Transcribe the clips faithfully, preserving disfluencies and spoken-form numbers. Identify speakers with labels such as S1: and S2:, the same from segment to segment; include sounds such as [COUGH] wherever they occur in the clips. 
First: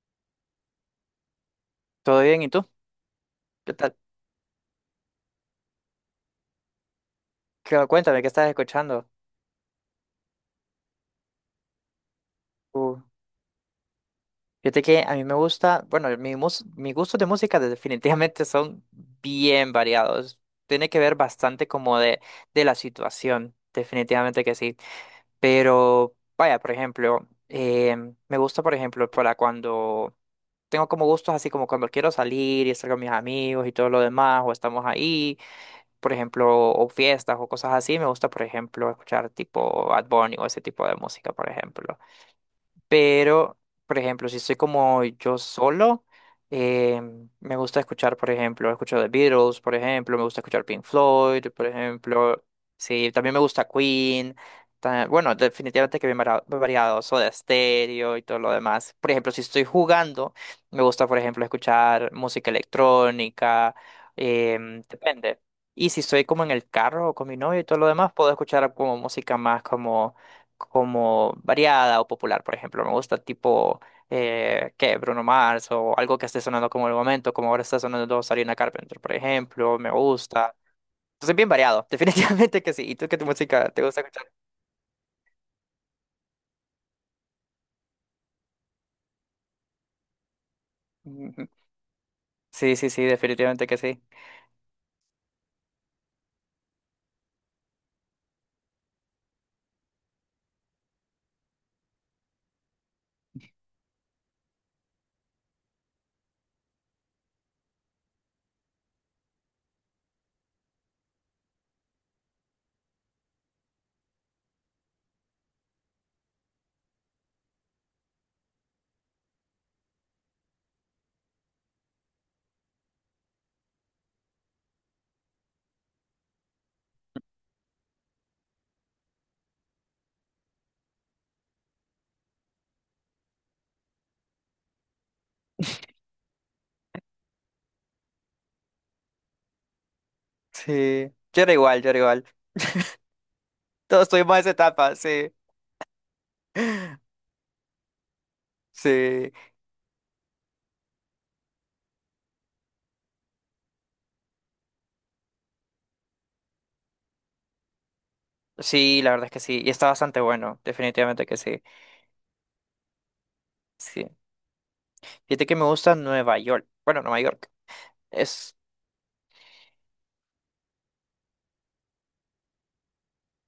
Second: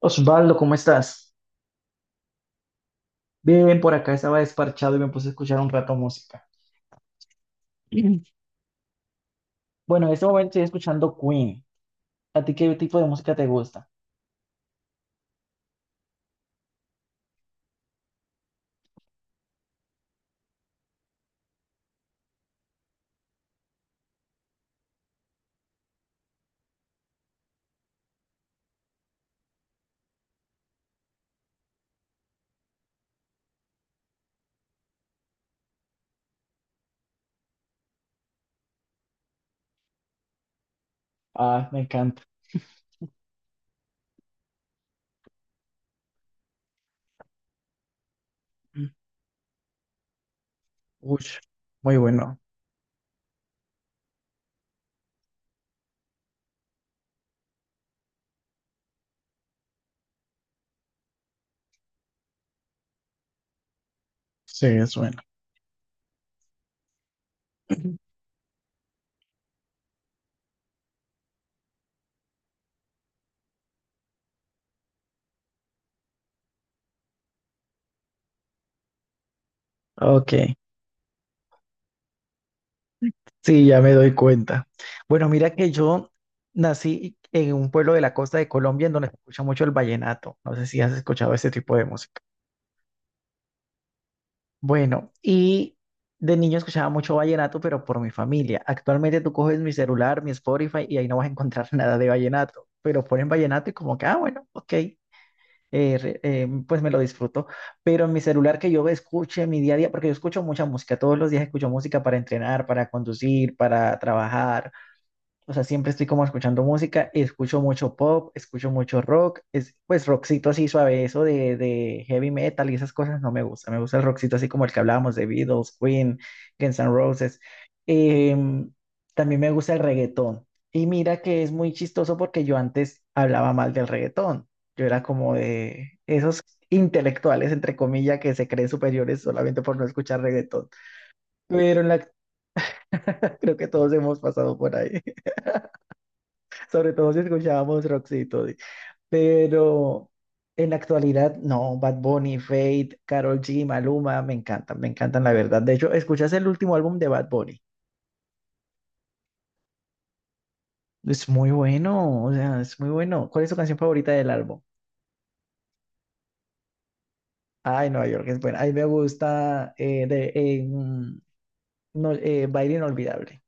S1: Osvaldo, ¿cómo estás?
S2: Todo bien, ¿y tú? ¿Qué
S1: Bien, por
S2: tal?
S1: acá estaba desparchado y me puse a escuchar un rato música. [LAUGHS]
S2: Cu- Cuéntame,
S1: Mm.
S2: ¿qué estás escuchando?
S1: Bueno, en este momento estoy escuchando Queen. ¿A ti qué
S2: Uh,
S1: tipo de música te gusta?
S2: fíjate que a mí me gusta, bueno, mi mus- mis gustos de música de- definitivamente son bien variados. Tiene que ver bastante como de, de la situación, definitivamente que sí. Pero, vaya, por ejemplo, em, me gusta, por ejemplo, para cuando tengo como gustos así como cuando quiero salir y estar con mis amigos y todo lo demás, o estamos ahí. Por ejemplo, o fiestas o cosas así, me gusta, por ejemplo, escuchar tipo Bad Bunny o ese tipo de música, por
S1: Ah, me
S2: ejemplo.
S1: encanta.
S2: Pero, por ejemplo, si estoy como yo solo, eh, me gusta escuchar, por ejemplo,
S1: Mm.
S2: escucho The Beatles, por ejemplo, me gusta escuchar Pink
S1: Uy,
S2: Floyd, por
S1: muy bueno.
S2: ejemplo. Sí, también me gusta Queen. ta- Bueno, definitivamente que bien vara- variado, Soda Stereo y todo lo demás. Por ejemplo, si estoy jugando, me gusta, por ejemplo, escuchar música electrónica,
S1: Sí,
S2: em,
S1: es bueno.
S2: depende. Y si estoy como en el carro o con mi novio y todo lo demás,
S1: [CLEARS THROAT]
S2: puedo escuchar como música más como como variada o popular, por ejemplo. Me gusta tipo, eh, ¿qué? Bruno Mars o algo que esté sonando como en el momento, como ahora está sonando Sarina Carpenter, por ejemplo. Me
S1: Ok,
S2: gusta. Entonces, bien variado, [LAUGHS] definitivamente que sí. ¿Y tú qué tu
S1: sí,
S2: música
S1: ya
S2: te
S1: me
S2: gusta
S1: doy
S2: escuchar?
S1: cuenta. Bueno, mira que yo nací en un pueblo de la costa de Colombia en donde se escucha mucho el vallenato. No sé si has escuchado
S2: Ujú.
S1: ese tipo de música.
S2: Sí, sí, sí, definitivamente que sí.
S1: Bueno, y de niño escuchaba mucho vallenato, pero por mi familia. Actualmente tú coges mi celular, mi Spotify, y ahí no vas a encontrar [LAUGHS] nada de vallenato. Pero ponen vallenato y como que, ah, bueno, ok, eh, re- eh, pues me lo disfruto. Pero en mi celular que yo escuche en mi día a día, porque yo escucho mucha música, todos los días escucho música para entrenar, para conducir, para trabajar. O sea, siempre estoy como escuchando música, escucho mucho pop, escucho mucho rock, es, pues rockcito así suave, eso de, de heavy metal y esas cosas no me gusta, me gusta el rockcito así como el que hablábamos de Beatles, Queen, Guns N' Roses. Em, también me gusta el reggaetón. Y mira que es muy chistoso porque yo antes hablaba mal del reggaetón, yo era como de esos intelectuales, entre comillas, que se creen superiores solamente por no escuchar reggaetón,
S2: Sí, yo era
S1: pero
S2: igual,
S1: en
S2: yo era
S1: la,
S2: igual. [LAUGHS]
S1: [LAUGHS] creo que todos
S2: Todos
S1: hemos
S2: estuvimos en esa
S1: pasado por
S2: etapa,
S1: ahí.
S2: sí.
S1: Sobre todo si escuchábamos Roxito. Di.
S2: Sí,
S1: Pero en la actualidad, no, Bad Bunny, Fate, Karol G, Maluma, me encantan, me encantan, la verdad. De hecho, ¿escuchas el último álbum de Bad Bunny?
S2: sí, la verdad es que sí. Y está bastante bueno, definitivamente
S1: Es
S2: que
S1: muy
S2: sí.
S1: bueno, o sea, es muy bueno. ¿Cuál es tu canción
S2: Sí.
S1: favorita del álbum?
S2: Fíjate que me gusta Nueva York. Bueno, Nueva York.
S1: Ay, Nueva York es
S2: Es
S1: buena. Ay, me gusta eh, de, eh, mm, no, eh, Baile Inolvidable.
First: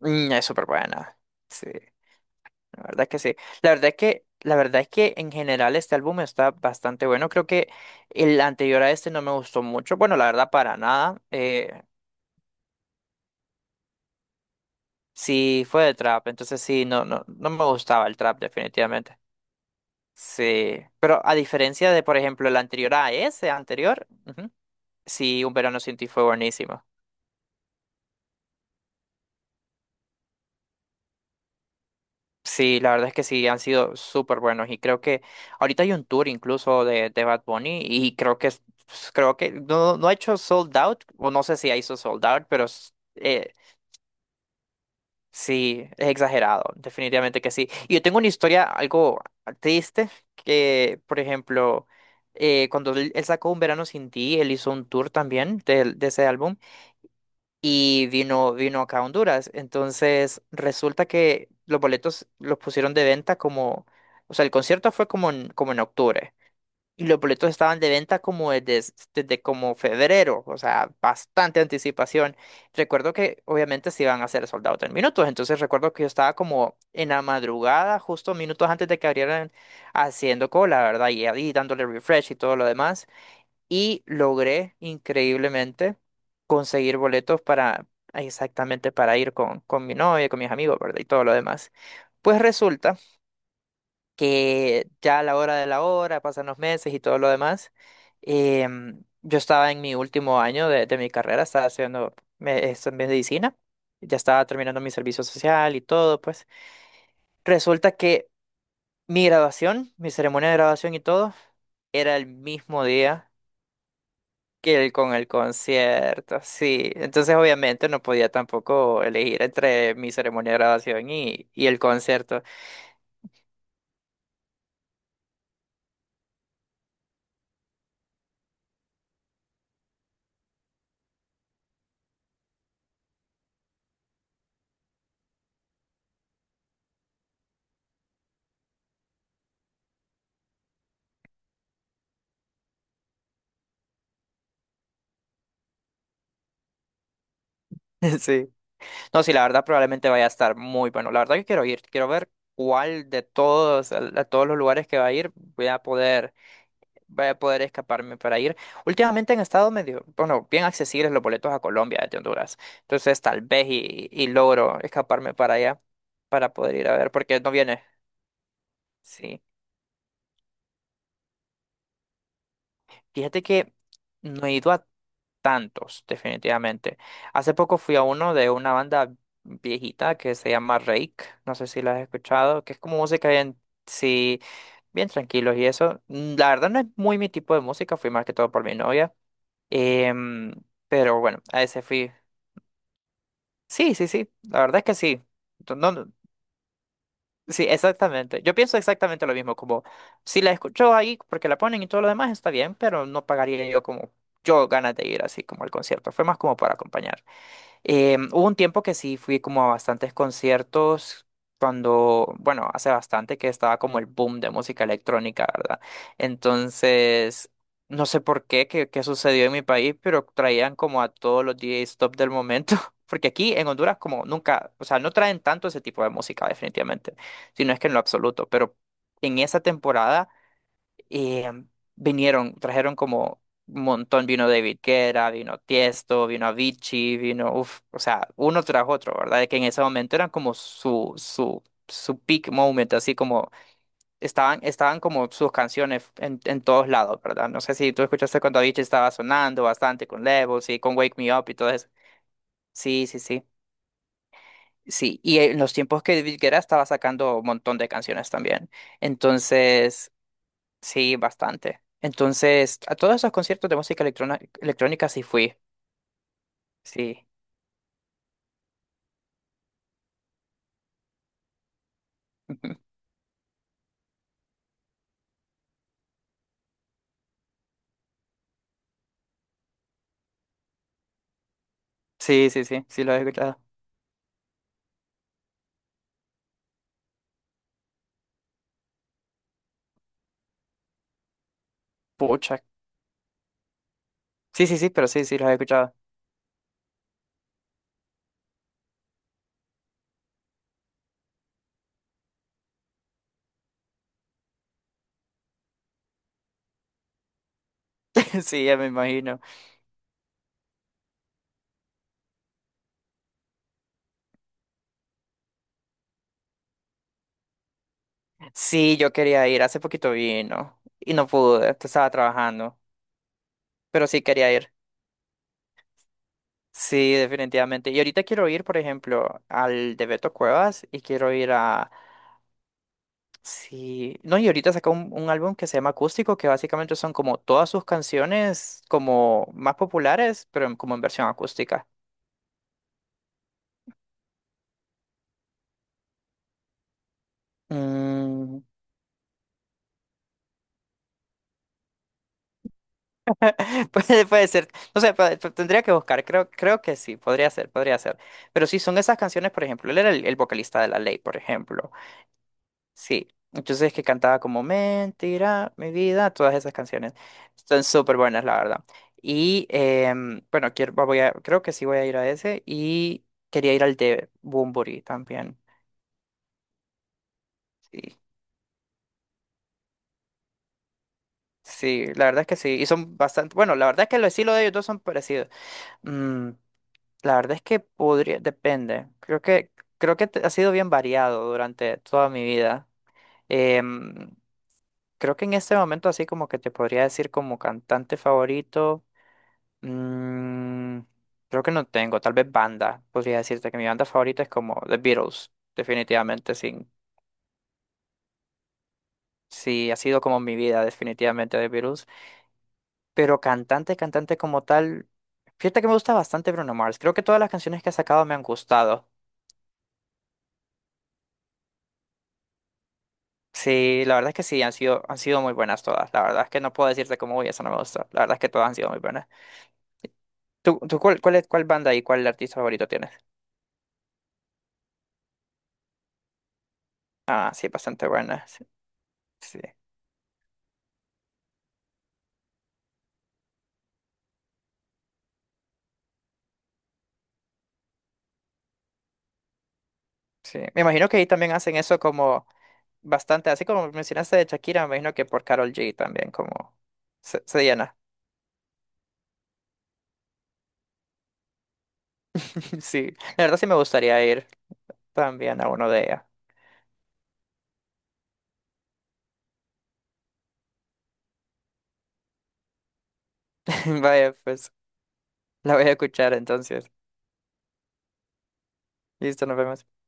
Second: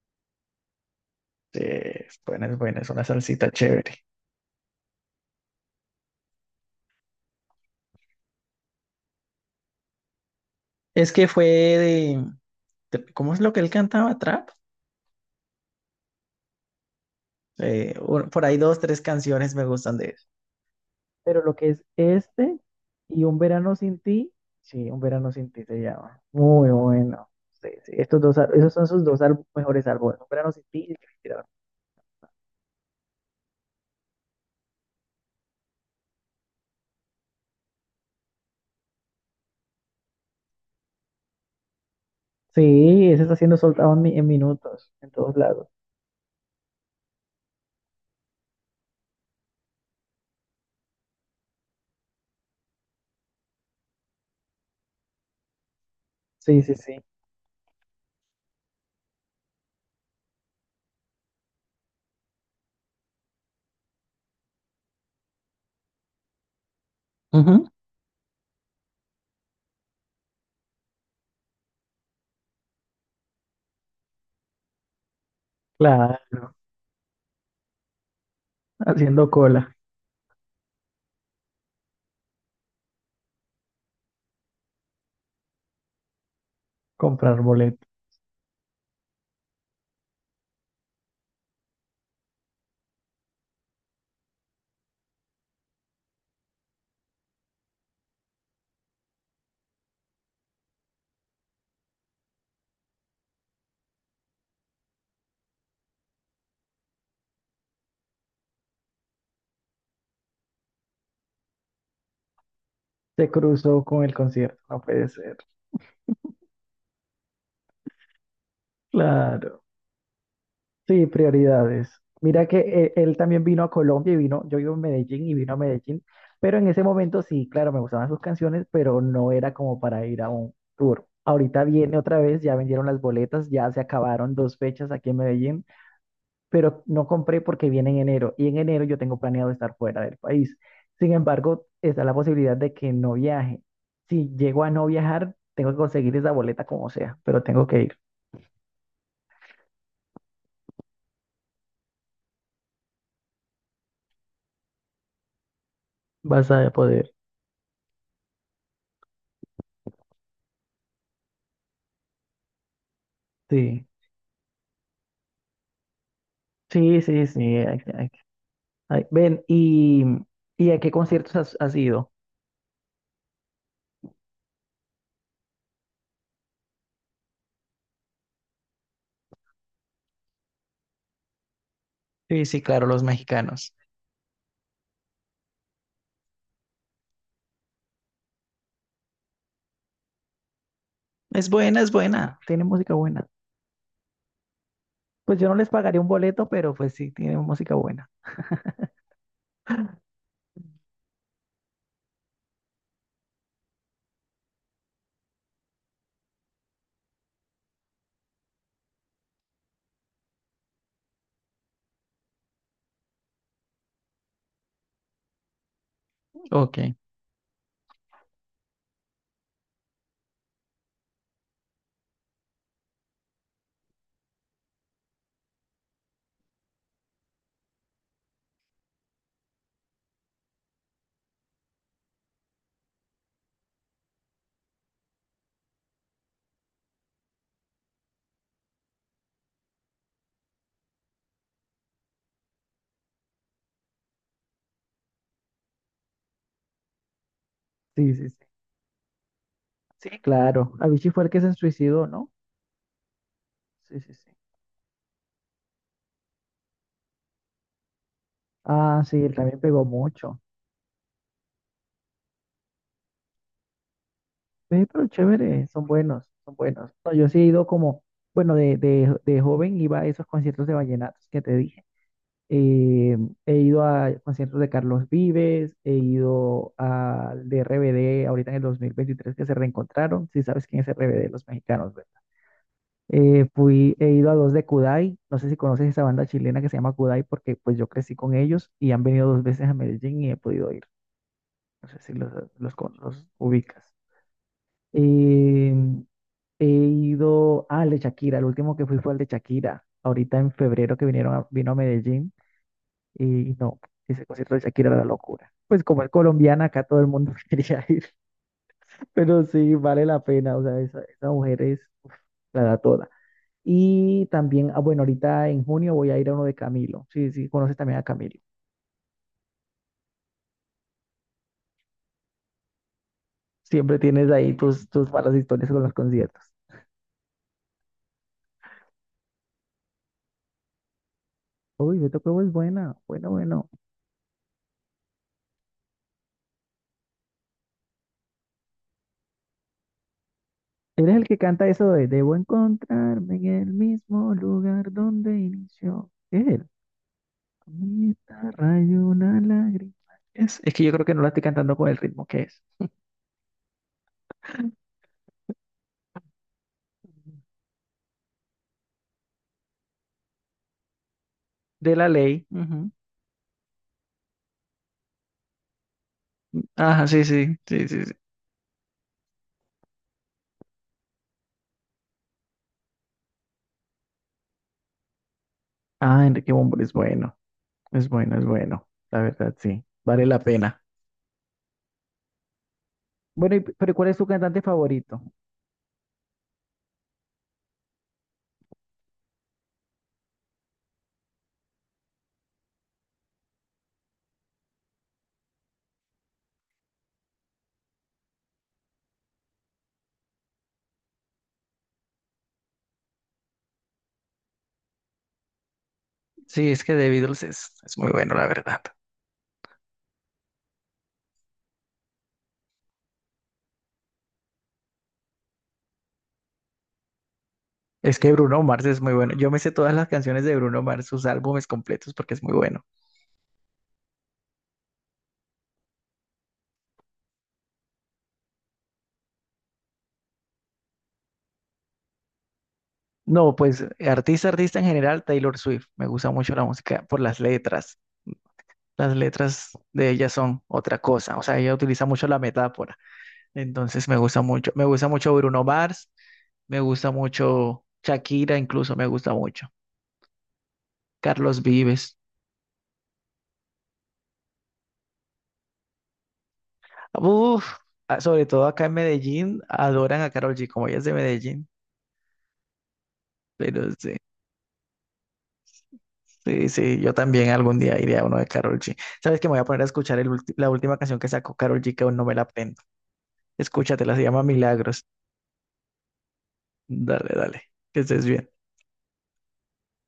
S2: Mm, es súper buena.
S1: Sí,
S2: Sí,
S1: es buena, es buena,
S2: la
S1: es una
S2: verdad que sí.
S1: salsita
S2: La verdad
S1: chévere.
S2: es que, la verdad es que en general este álbum está bastante bueno. Creo que el anterior a este no me gustó mucho. Bueno, la verdad, para
S1: Es
S2: nada.
S1: que fue
S2: Eh,
S1: de, de- ¿cómo es lo que él cantaba? ¿Trap?
S2: sí, fue de trap, entonces sí, no, no, no me
S1: Eh,
S2: gustaba el
S1: un-
S2: trap,
S1: por ahí dos, tres
S2: definitivamente.
S1: canciones me gustan de él.
S2: Sí. Pero a
S1: Pero lo que es
S2: diferencia de, por ejemplo, el
S1: este
S2: anterior a
S1: y Un
S2: ese
S1: verano sin
S2: anterior,
S1: ti,
S2: ujú,
S1: sí, Un verano
S2: sí,
S1: sin
S2: Un
S1: ti
S2: verano
S1: se
S2: sin ti
S1: llama.
S2: fue
S1: Muy
S2: buenísimo.
S1: bueno. Sí, sí, estos dos, al- esos son sus dos al- mejores álbumes. Un verano sin ti y El Respirador.
S2: Sí, la verdad es que sí, han sido súper buenos y creo que ahorita hay un tour incluso de, de Bad Bunny y creo que es- pues, creo que no, no ha hecho sold out o no sé si ha hecho sold out, pero s-
S1: Sí, ese está
S2: eh,
S1: siendo soltado en, mi- en minutos, en todos lados.
S2: sí, es exagerado, definitivamente que sí. Y yo tengo una historia algo triste que, por ejemplo, eh, cuando él, él sacó Un Verano Sin Ti, él hizo un tour también de, de ese álbum
S1: Sí, sí, sí.
S2: y vino, vino acá a Honduras. Entonces, resulta que los boletos los pusieron de venta como, o sea, el concierto fue como en, como en octubre. Y los boletos
S1: Ujú,
S2: estaban de venta como desde, desde como febrero, o sea, bastante anticipación. Recuerdo que obviamente se iban a hacer sold out en minutos, entonces recuerdo que yo estaba
S1: claro,
S2: como en la madrugada, justo minutos antes de que
S1: haciendo
S2: abrieran,
S1: cola,
S2: haciendo cola, ¿verdad? Y ahí dándole refresh y todo lo demás y logré increíblemente conseguir
S1: comprar
S2: boletos
S1: boleto.
S2: para exactamente para ir con, con mi novia, con mis amigos, ¿verdad? Y todo lo demás. Pues resulta que ya a la hora de la hora, pasan los meses y todo lo demás, em, yo estaba en mi último año de, de mi carrera, estaba estudiando me- esto en medicina, ya estaba terminando mi servicio social y todo, pues resulta que mi graduación, mi ceremonia de graduación y todo, era el mismo
S1: Se
S2: día
S1: cruzó con el concierto, no
S2: que el-
S1: puede
S2: con el
S1: ser.
S2: concierto, sí. Entonces, obviamente, no podía tampoco elegir
S1: Claro.
S2: entre mi ceremonia de
S1: Sí,
S2: graduación y, y el
S1: prioridades.
S2: concierto.
S1: Mira que eh, él también vino a Colombia y vino, yo vivo en Medellín y vino a Medellín, pero en ese momento sí, claro, me gustaban sus canciones, pero no era como para ir a un tour. Ahorita viene otra vez, ya vendieron las boletas, ya se acabaron dos fechas aquí en Medellín, pero no compré porque viene en enero y en enero yo tengo planeado estar fuera del país. Sin embargo, está la posibilidad de que no viaje. Si llego a no viajar, tengo que conseguir esa boleta como sea, pero tengo que ir.
S2: [LAUGHS] Sí. No, sí, la verdad, probablemente vaya a estar muy bueno. La verdad que quiero ir, quiero ver cuál de todos, a, a todos los lugares que va a ir, voy a poder,
S1: Vas a poder.
S2: voy a poder escaparme para ir. Últimamente han estado medio, bueno, bien accesibles los boletos a Colombia desde Honduras. Entonces, tal vez
S1: Sí.
S2: y, y logro escaparme para allá, para poder ir a
S1: Sí,
S2: ver,
S1: sí,
S2: porque no
S1: sí, hay,
S2: viene.
S1: ay, ven,
S2: Sí.
S1: ¿y, y a qué conciertos has, has ido?
S2: Fíjate que no he ido a tantos, definitivamente. Hace poco fui a uno de una banda viejita que se llama Rake, no sé si la has
S1: Sí, sí,
S2: escuchado, que es
S1: claro,
S2: como
S1: los
S2: música bien,
S1: mexicanos.
S2: sí, bien tranquilos y eso. Mm, la verdad no es muy mi tipo de música, fui más que todo por mi novia. Em, pero bueno,
S1: Es
S2: a
S1: buena,
S2: ese
S1: es
S2: fui.
S1: buena. Tienen música buena.
S2: Sí, sí, sí, la verdad es que sí.
S1: Pues yo no les
S2: No,
S1: pagaría un
S2: no-
S1: boleto, pero pues sí, tienen
S2: sí,
S1: música buena.
S2: exactamente. Yo pienso exactamente lo mismo, como si la escucho ahí porque la ponen y todo lo demás está bien, pero no pagaría yo como yo ganas de ir así como al concierto. Fue más como para acompañar. Eh, hubo un tiempo que sí fui como a bastantes conciertos cuando, bueno, hace bastante que estaba como el boom de música electrónica, ¿verdad?
S1: Ok.
S2: Entonces, no sé por qué, qué, qué sucedió en mi país, pero traían como a todos los D Js top del momento. [LAUGHS] Porque aquí en Honduras como nunca, o sea, no traen tanto ese tipo de música definitivamente, sino es que en lo absoluto, pero en esa temporada eh, vinieron, trajeron como un montón, vino David Guetta, vino Tiesto, vino Avicii, vino, uff, o sea, uno tras otro, ¿verdad? Que en ese momento eran como su, su, su peak moment, así como estaban, estaban como sus canciones en, en todos lados, ¿verdad? No sé si tú
S1: Sí, sí, sí.
S2: escuchaste cuando Avicii estaba sonando bastante
S1: Sí,
S2: con Levels
S1: claro.
S2: y con
S1: Avicii
S2: Wake
S1: fue el
S2: Me
S1: que
S2: Up
S1: se
S2: y todo eso.
S1: suicidó, ¿no?
S2: Sí, sí, sí.
S1: Sí, sí, sí.
S2: Sí, y en los tiempos que David Guetta estaba sacando un montón de canciones también.
S1: Ah, sí, él también pegó
S2: Entonces,
S1: mucho.
S2: sí, bastante. Entonces, a todos esos conciertos de música electrona-
S1: Ve, pero
S2: electrónica sí fui.
S1: chévere, son buenos, son buenos. No,
S2: Sí.
S1: yo sí he ido como, bueno, de, de, de joven iba a esos conciertos de vallenatos que te dije.
S2: [LAUGHS] Ujú.
S1: Eh, he ido a conciertos de Carlos Vives, he ido al de R B D ahorita en el dos mil veintitrés que se reencontraron, si sabes quién es R B D, los mexicanos, ¿verdad?
S2: Sí, sí, sí, sí los he
S1: Eh,
S2: escuchado.
S1: fui, he ido a dos de Kudai, no sé si conoces esa banda chilena que se llama Kudai porque pues yo crecí con ellos y han venido dos veces a Medellín y he podido ir, no sé si los,
S2: Pucha.
S1: los, con- los ubicas.
S2: Sí, sí, sí, pero sí, sí los he escuchado.
S1: Em, he ido al de Shakira, el último que fui fue al de Shakira, ahorita en febrero que vinieron a- vino a Medellín. Y no, ese concierto de Shakira era la locura. Pues como es colombiana, acá todo el mundo [LAUGHS] quería ir,
S2: [LAUGHS] Sí, ya me imagino.
S1: pero sí, vale la pena, o sea, esa, esa mujer es la da toda. Y también, ah, bueno, ahorita en junio voy a ir a uno de Camilo, sí, sí, conoces también a Camilo.
S2: Sí, yo quería ir. Hace poquito vino y no pude, estaba trabajando,
S1: Siempre
S2: pero sí
S1: tienes ahí
S2: quería ir.
S1: tus, tus malas historias con los conciertos.
S2: Sí, definitivamente. Y ahorita quiero ir, por ejemplo, al de Beto Cuevas y quiero ir a
S1: Uy, Beto Cuevo es buena, bueno, bueno.
S2: sí, no, y ahorita sacó un, un álbum que se llama Acústico, que básicamente son como todas sus canciones como más populares, pero en- como en
S1: Eres el
S2: versión
S1: que canta
S2: acústica.
S1: eso de debo encontrarme en el mismo lugar donde inició. ¿Es él bonita,
S2: Mm,
S1: rayo, una lágrima. Es, es que yo creo que no la estoy cantando con el ritmo que es.
S2: [LAUGHS] puede, puede ser, no sé, puede- pu- tendría que buscar, creo, creo que sí, podría ser, podría ser. Pero sí, son esas canciones, por ejemplo, él era el, el vocalista de La Ley, por ejemplo.
S1: De la ley. Ujú.
S2: Sí, entonces es que cantaba como Mentira, mi vida, todas esas
S1: Ajá,
S2: canciones.
S1: sí, sí,
S2: Están
S1: sí, sí, sí.
S2: súper buenas, la verdad. Y em, bueno, quiero, voy a, creo que sí voy a ir a ese y quería ir al de Bunbury también.
S1: Ah, Enrique Bunbury es bueno, es
S2: Sí,
S1: bueno, es bueno. La verdad, sí, vale la pena.
S2: sí, la verdad es que sí. Y son bastante,
S1: Bueno, y-
S2: bueno, la
S1: pero
S2: verdad
S1: ¿cuál
S2: es
S1: es
S2: que el
S1: tu
S2: estilo
S1: cantante
S2: de ellos dos son
S1: favorito?
S2: parecidos. Mm, la verdad es que podría, depende. Creo que, creo que te- ha sido bien variado durante toda mi vida. Em, creo que en este momento así como que te podría decir como cantante favorito. Mm, creo que no tengo, tal vez banda. Podría decirte que mi banda favorita es como The Beatles, definitivamente,
S1: Sí, es
S2: sin,
S1: que The Beatles es, es muy bueno, la verdad.
S2: sí, ha sido como mi vida, definitivamente The Beatles. Pero cantante, cantante como tal, fíjate que me gusta bastante Bruno Mars. Creo que todas las canciones que ha
S1: Es
S2: sacado
S1: que
S2: me han
S1: Bruno Mars es
S2: gustado.
S1: muy bueno. Yo me sé todas las canciones de Bruno Mars, sus álbumes completos, porque es muy bueno.
S2: Sí, la verdad es que sí, han sido, han sido muy buenas todas. La verdad es que no puedo decirte como, uy, esa no me gusta. La verdad es que todas han sido muy buenas. ¿Tú, tú cuál, cuál, es- cuál banda y cuál artista favorito tienes?
S1: No, pues artista, artista en general, Taylor Swift. Me gusta mucho la música por las
S2: Ah, sí,
S1: letras.
S2: bastante buena. Sí,
S1: Las
S2: sí.
S1: letras de ella son otra cosa. O sea, ella utiliza mucho la metáfora. Entonces me gusta mucho. Me gusta mucho Bruno Mars. Me gusta mucho Shakira, incluso me gusta mucho.
S2: Sí. Me imagino que ahí también
S1: Carlos
S2: hacen eso
S1: Vives.
S2: como bastante, así como mencionaste de Shakira, me imagino que por Carol G también como se, se
S1: Uf,
S2: llena.
S1: ah, sobre todo acá en Medellín, adoran a Karol G, como ella es de Medellín.
S2: [LAUGHS] Sí, la verdad sí me
S1: Pero sí,
S2: gustaría ir también a uno de ella.
S1: sí, sí, yo también algún día iré a uno de Karol G. ¿Sabes que me voy a poner a escuchar el ulti- la última canción que sacó Karol G, que aún no me la aprendo?
S2: [LAUGHS]
S1: Escúchatela, se
S2: Vaya,
S1: llama
S2: pues
S1: Milagros.
S2: la voy a escuchar entonces.
S1: Dale, dale, que estés bien.
S2: Listo, nos vemos.